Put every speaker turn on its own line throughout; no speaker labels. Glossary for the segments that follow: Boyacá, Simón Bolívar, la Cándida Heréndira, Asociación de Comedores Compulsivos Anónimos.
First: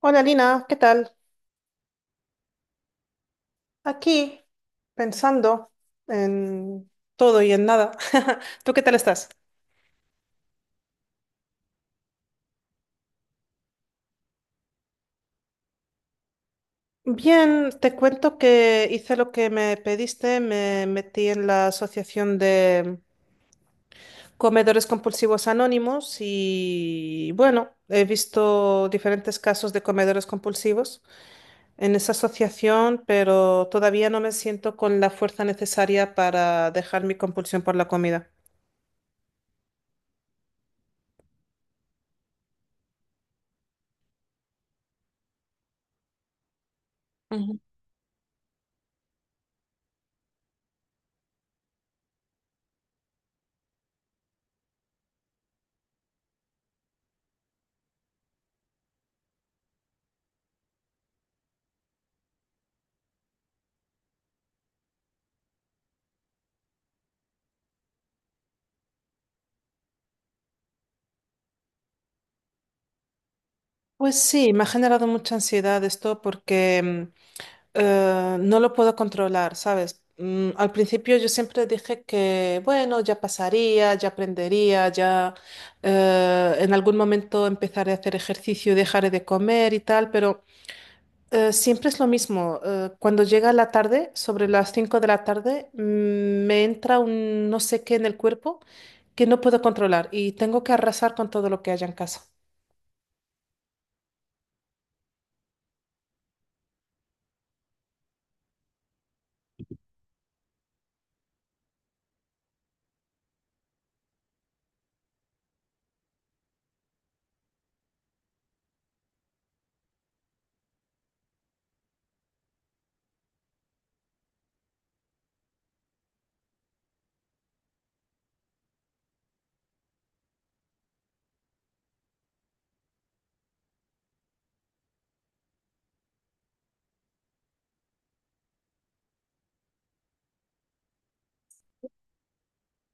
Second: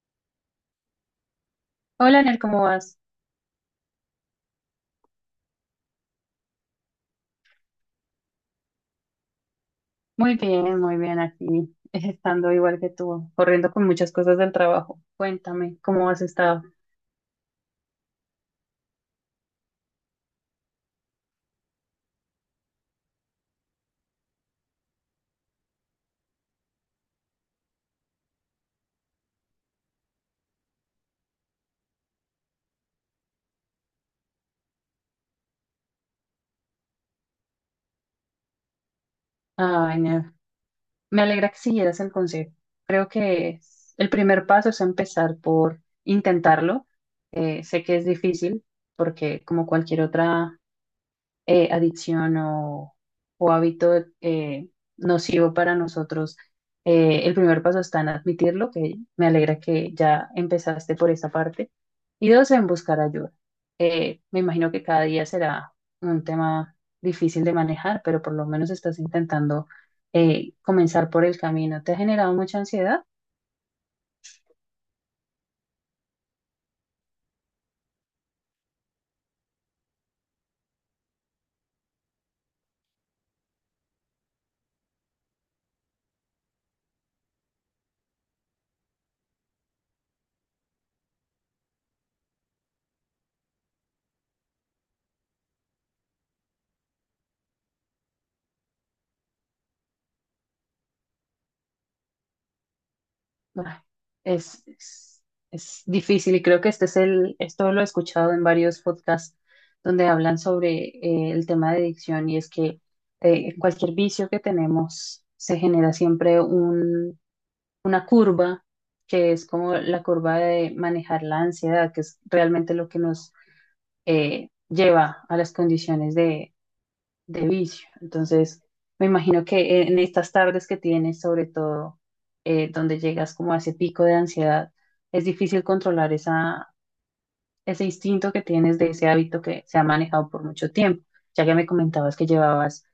Hola Lina, ¿qué tal?
Hola, Ner, ¿cómo vas?
Aquí pensando en todo y en nada. ¿Tú qué tal estás?
Muy bien aquí, estando igual que tú, corriendo con muchas cosas del trabajo. Cuéntame, ¿cómo has estado?
Bien, te cuento que hice lo que me pediste, me metí en la Asociación de Comedores Compulsivos Anónimos y bueno, he visto diferentes casos de comedores compulsivos en esa asociación, pero todavía no me siento con la fuerza necesaria para dejar mi compulsión por la comida.
Ay, Ner, me alegra que siguieras el consejo. Creo que el primer paso es empezar por intentarlo. Sé que es difícil porque como cualquier otra adicción o hábito nocivo para nosotros, el primer paso está en admitirlo, que me alegra que ya empezaste por esa parte, y dos, en buscar ayuda. Me imagino que cada día será un tema difícil de manejar, pero por lo menos estás intentando comenzar por el camino. ¿Te ha generado mucha ansiedad?
Pues sí, me ha generado mucha ansiedad esto porque no lo puedo controlar, ¿sabes? Al principio yo siempre dije que, bueno, ya pasaría, ya aprendería, ya en algún momento empezaré a hacer ejercicio, dejaré de comer y tal, pero siempre es lo mismo. Cuando llega la tarde, sobre las 5 de la tarde, me entra un no sé qué en el cuerpo que no puedo controlar y tengo que arrasar con todo lo que haya en casa.
Ay, Es, es, es difícil y creo que esto lo he escuchado en varios podcasts donde hablan sobre el tema de adicción y es que cualquier vicio que tenemos se genera una curva que es como la curva de manejar la ansiedad, que es realmente lo que nos lleva a las condiciones de vicio. Entonces, me imagino que en estas tardes que tienes, sobre todo, donde llegas como a ese pico de ansiedad, es difícil controlar ese instinto que tienes de ese hábito que se ha manejado por mucho tiempo, ya que me comentabas que llevabas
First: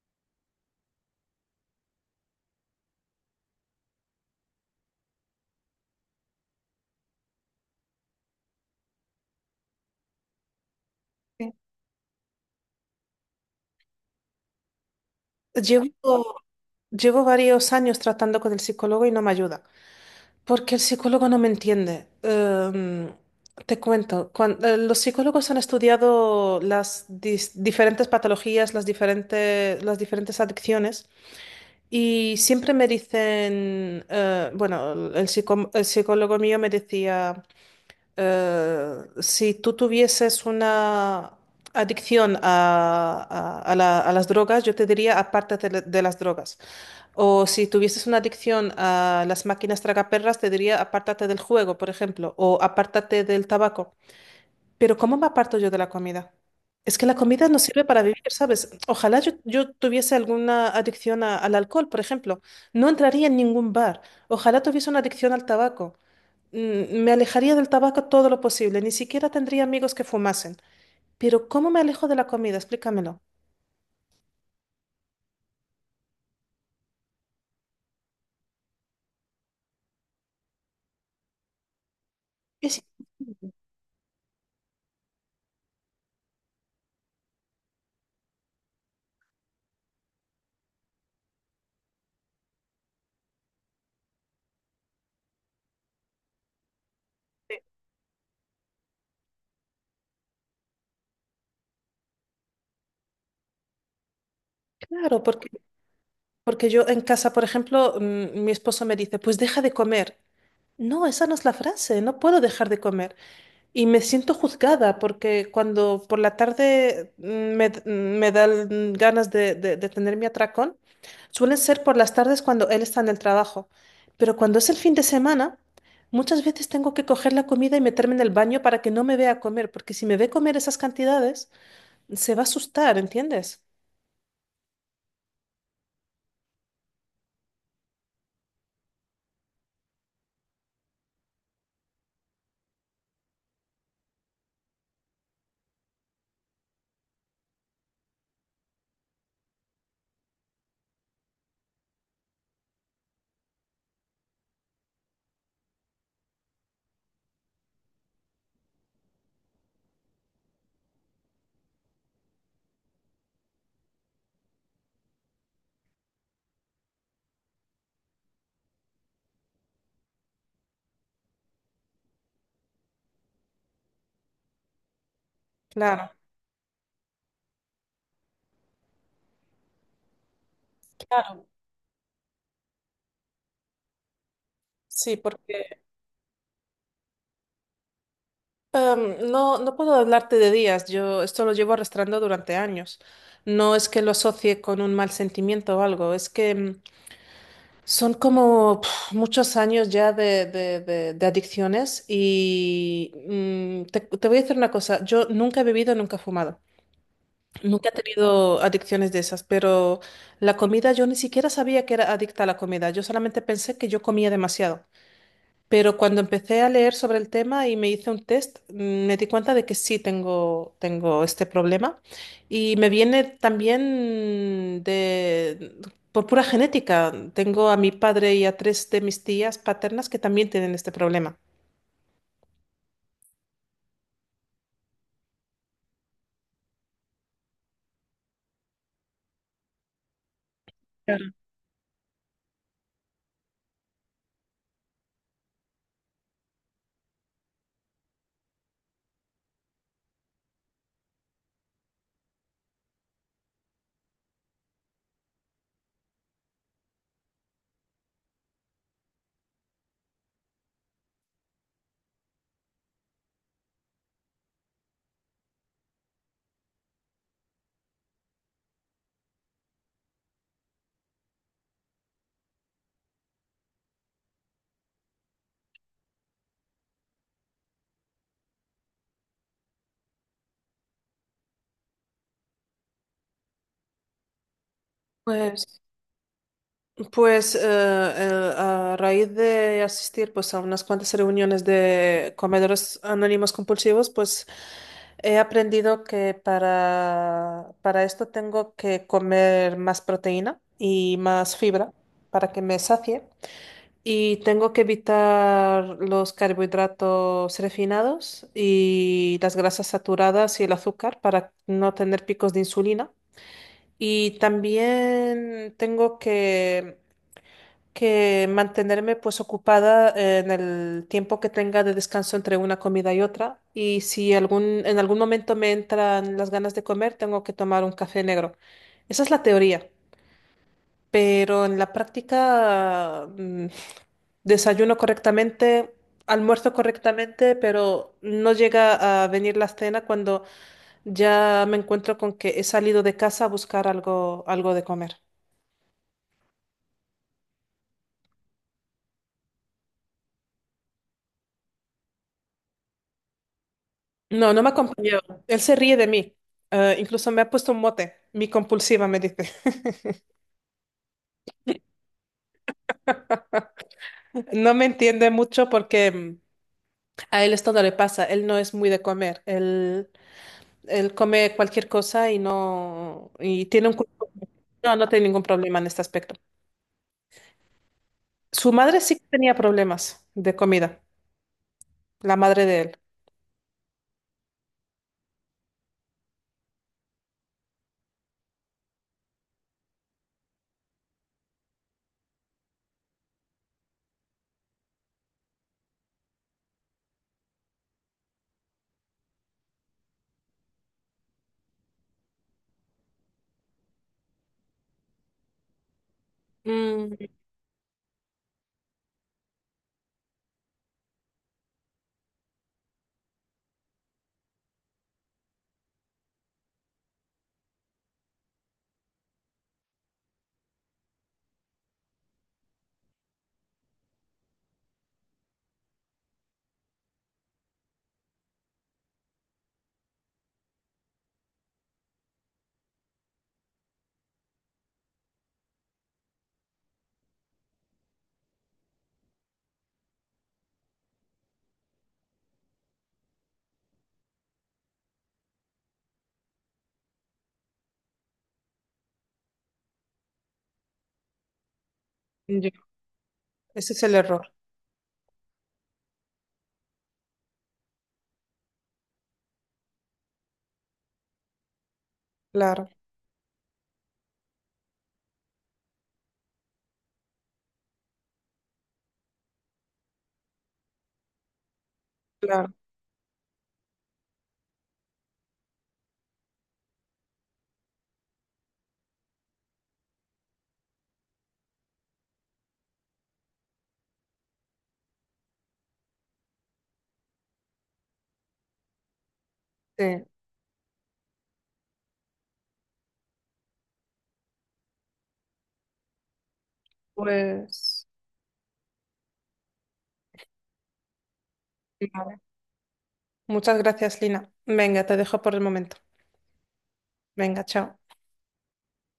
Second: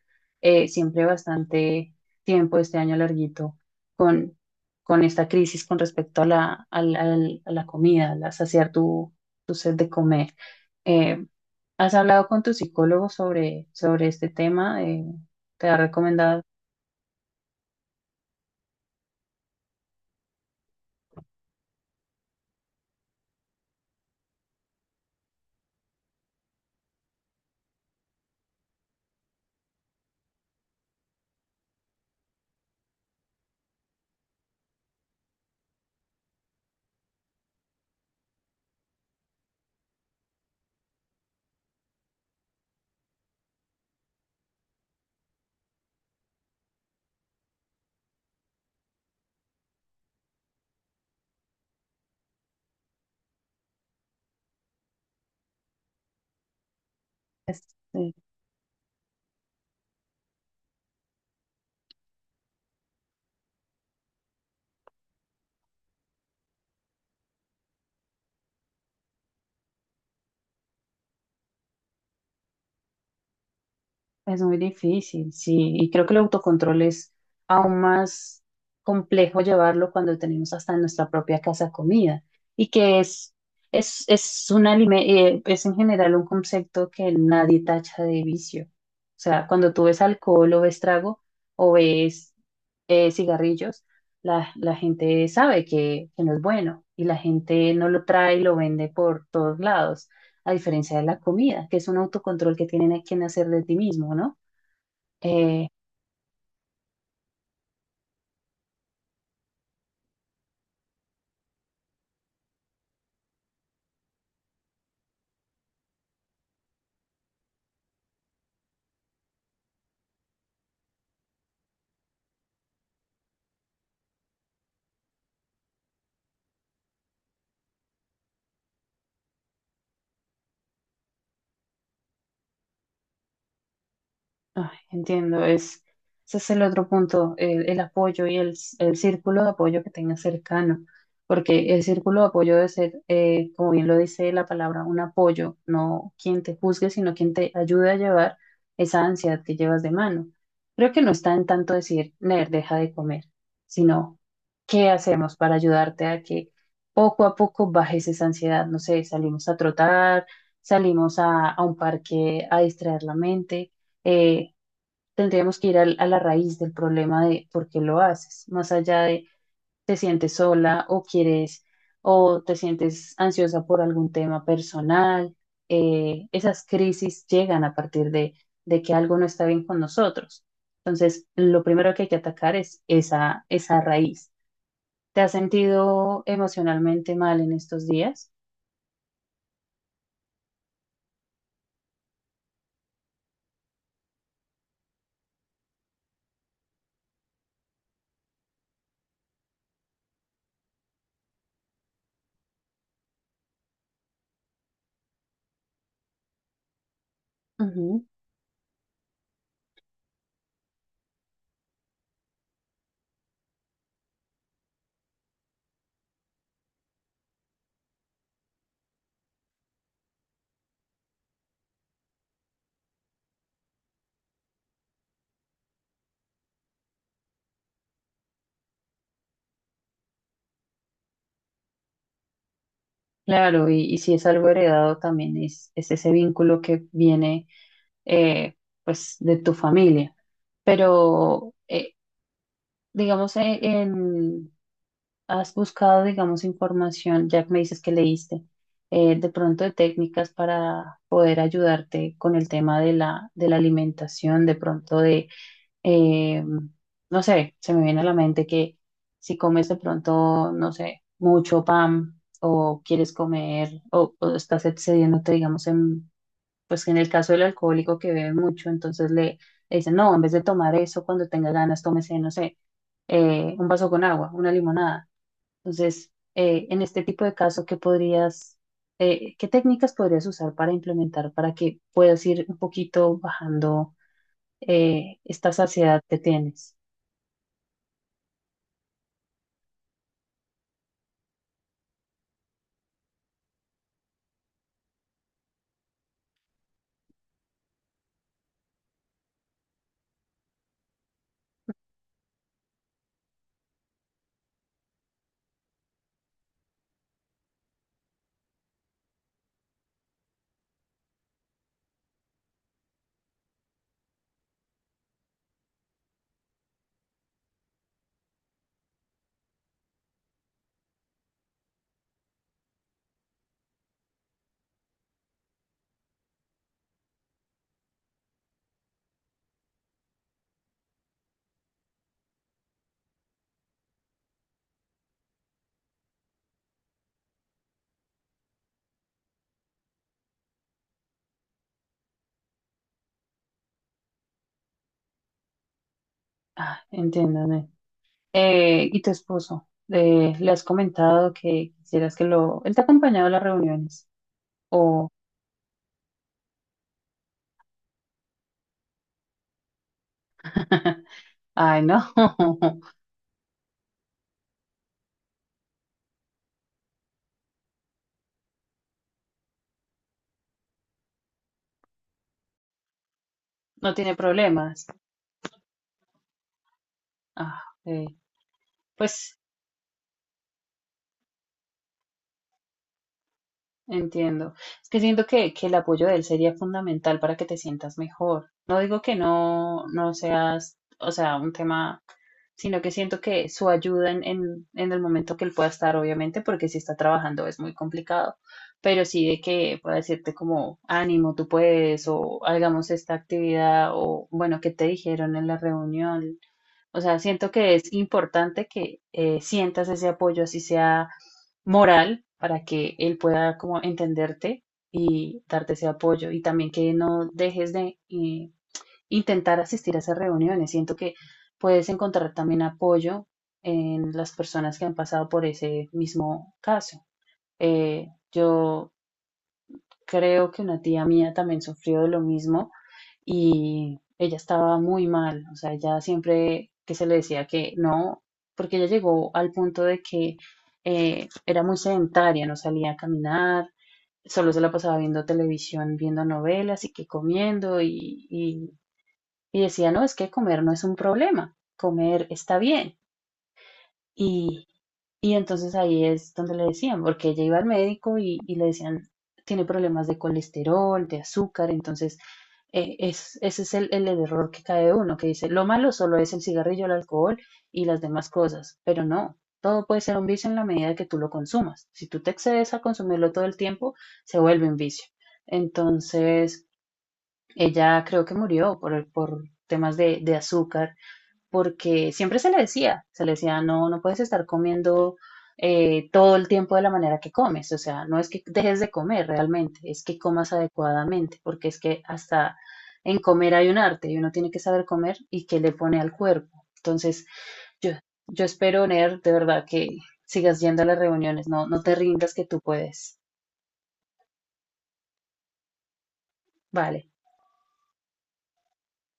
siempre bastante tiempo, este año larguito, con, con esta crisis con respecto a a la comida, a saciar tu sed de comer. Eh,
Sí.
¿Has hablado con tu psicólogo sobre este tema? ¿Te ha
Llevo,
recomendado?
Llevo varios años tratando con el psicólogo y no me ayuda, porque el psicólogo no me entiende. Te cuento, los psicólogos han estudiado las diferentes patologías, las diferentes adicciones y siempre me dicen, bueno, el psicólogo mío me decía... Eh, si tú tuvieses una adicción a las drogas, yo te diría aparte de las drogas. O si tuvieses una adicción a las máquinas tragaperras, te diría apártate del juego, por ejemplo, o apártate del tabaco. Pero ¿cómo me aparto yo de la comida? Es que la comida no sirve para
este,
vivir, ¿sabes? Ojalá yo tuviese alguna adicción al alcohol, por ejemplo. No entraría en ningún bar. Ojalá tuviese una adicción al tabaco. Me alejaría del tabaco todo lo posible, ni siquiera tendría amigos que fumasen. Pero ¿cómo me alejo de la comida? Explícamelo.
Es muy difícil, sí, y creo que el autocontrol es aún más complejo llevarlo cuando tenemos hasta en nuestra propia casa comida y
Es
es, un es en general un concepto que nadie tacha de vicio. O sea, cuando tú ves alcohol o ves trago o ves cigarrillos, la gente sabe que no es bueno y la gente no lo trae y lo vende por todos lados a diferencia de la comida, que es un autocontrol que tienen que hacer de ti mismo, ¿no?
claro,
Eh,
porque yo en casa, por ejemplo, mi esposo me dice, pues deja de comer. No, esa no es la frase, no puedo dejar de comer. Y me siento juzgada porque cuando por la tarde me dan ganas de tener mi atracón. Suelen ser por las tardes cuando él está en el trabajo, pero cuando es el fin de semana, muchas veces tengo que coger la comida y meterme en el baño para que no me vea comer, porque si me ve comer esas cantidades, se va a asustar, ¿entiendes?
Ah, entiendo, es, ese es el otro punto, el apoyo y el círculo de apoyo que tengas cercano, porque el círculo de apoyo debe ser, como bien lo dice la palabra, un apoyo, no quien te juzgue, sino quien te ayude a llevar esa ansiedad que llevas de mano. Creo que no está en tanto decir, Ner, deja de comer, sino qué hacemos para ayudarte a que poco a poco bajes esa ansiedad. No sé, salimos a trotar, salimos a un parque a distraer la mente. eh, Tendríamos que ir a la raíz del problema de por qué lo haces, más allá de te sientes sola o quieres o te sientes ansiosa por algún tema personal.
Claro,
Esas crisis llegan a partir de que algo no está bien con nosotros. Entonces,
claro,
lo primero que hay que atacar es esa raíz.
sí,
¿Te has
porque
sentido emocionalmente mal en estos días?
no, no puedo hablarte de días, yo esto lo llevo arrastrando durante años. No es que lo asocie con un mal sentimiento o algo, es que son como muchos años ya de adicciones y te voy a decir una cosa, yo nunca he bebido, nunca he fumado, nunca he
Ujú.
tenido adicciones de esas, pero la comida yo ni siquiera sabía que era adicta a la comida, yo solamente pensé que yo comía demasiado. Pero cuando empecé a leer sobre el tema y me hice un test, me di cuenta de que sí tengo este problema y me viene también por pura genética. Tengo a mi padre y a tres de mis tías paternas que también tienen este problema.
Claro, y si es algo heredado, también es ese vínculo que viene eh, pues de tu familia.
Claro.
Pero, digamos, has buscado, digamos, información, ya que me dices que leíste, de pronto de técnicas para poder ayudarte con el tema de de la alimentación, de pronto de, eh, no sé, se me viene a la mente que si comes de pronto, no sé, mucho pan o quieres comer o estás excediéndote, digamos, en pues en el caso del alcohólico que bebe mucho, entonces le dicen, no, en vez de tomar eso, cuando tenga ganas, tómese, no sé, un vaso con agua, una limonada. Entonces, en este tipo de caso, ¿qué podrías, qué técnicas podrías usar para implementar para que puedas ir un poquito bajando esta
Pues,
saciedad que tienes?
pues a raíz de asistir pues, a unas cuantas reuniones de comedores anónimos compulsivos, pues he aprendido que para esto tengo que comer más proteína y más fibra para que me sacie. Y tengo que evitar los carbohidratos refinados y las grasas saturadas y el azúcar para no tener picos de insulina. Y también tengo que mantenerme pues ocupada en el tiempo que tenga de descanso entre una comida y otra. Y si en algún momento me entran las ganas de comer, tengo que tomar un café negro. Esa es la teoría, pero en la práctica desayuno correctamente, almuerzo correctamente, pero no llega a venir la cena cuando ya me encuentro con que he salido de casa a buscar algo de comer.
Ah, entiéndame. ¿Y tu esposo? ¿Le has comentado que quisieras que lo... Él te ha acompañado a las reuniones?
No, no me
O...
acompañó. Él se ríe de mí. Incluso me ha puesto un mote. Mi compulsiva me dice.
Ay, no.
No me entiende mucho porque a él esto no le pasa. Él no es muy de comer. Él come cualquier cosa y no y tiene
No
un
tiene
cuerpo.
problemas.
No, no tiene ningún problema en este aspecto.
Ah, ok.
Su madre sí que
Pues
tenía problemas de comida. La madre de él.
entiendo. Es que siento que el apoyo de él sería fundamental para que te sientas mejor. No digo que no, no seas, o sea, un tema, sino que siento que su ayuda en el momento que él pueda estar, obviamente, porque si está trabajando es muy complicado, pero sí de que pueda decirte como, ánimo, tú puedes, o hagamos esta actividad, o bueno, ¿qué te dijeron en la reunión? O
Mm,
sea, siento que es importante que sientas ese apoyo, así sea moral, para que él pueda como entenderte y darte ese apoyo. Y también que no dejes de intentar asistir a esas reuniones. Siento que puedes encontrar también apoyo en las personas que han pasado por ese mismo caso. Yo creo que una tía mía también sufrió de lo mismo y ella estaba muy mal, o sea, ella siempre que se le decía que no, porque ella llegó al punto de que era muy sedentaria, no salía a caminar, solo se la pasaba viendo televisión, viendo novelas y que comiendo y decía, no, es que comer no es un problema, comer está
ya.
bien.
Ese es el error.
Y, y entonces ahí es donde le decían, porque ella iba al médico y le decían, tiene problemas de colesterol, de azúcar, entonces
Claro,
es, ese es el error que cae uno, que dice, lo malo solo es el cigarrillo, el alcohol y las demás cosas, pero no, todo puede ser un vicio en la medida que tú lo consumas. Si tú te excedes
claro.
a consumirlo todo el tiempo, se vuelve un vicio. Entonces, ella creo que murió por temas de azúcar porque siempre se le decía, no, no puedes estar comiendo todo el tiempo de la manera que comes, o sea, no es que dejes de comer realmente, es que
Sí.
comas adecuadamente, porque es que hasta en comer hay un arte y uno tiene que saber comer y qué le pone al cuerpo. Entonces, yo,
Pues.
yo espero, Ner, de verdad que sigas yendo a las reuniones, no, no te rindas
Claro.
que tú puedes.
Muchas gracias, Lina. Venga, te dejo por el momento.
Vale.
Venga, chao.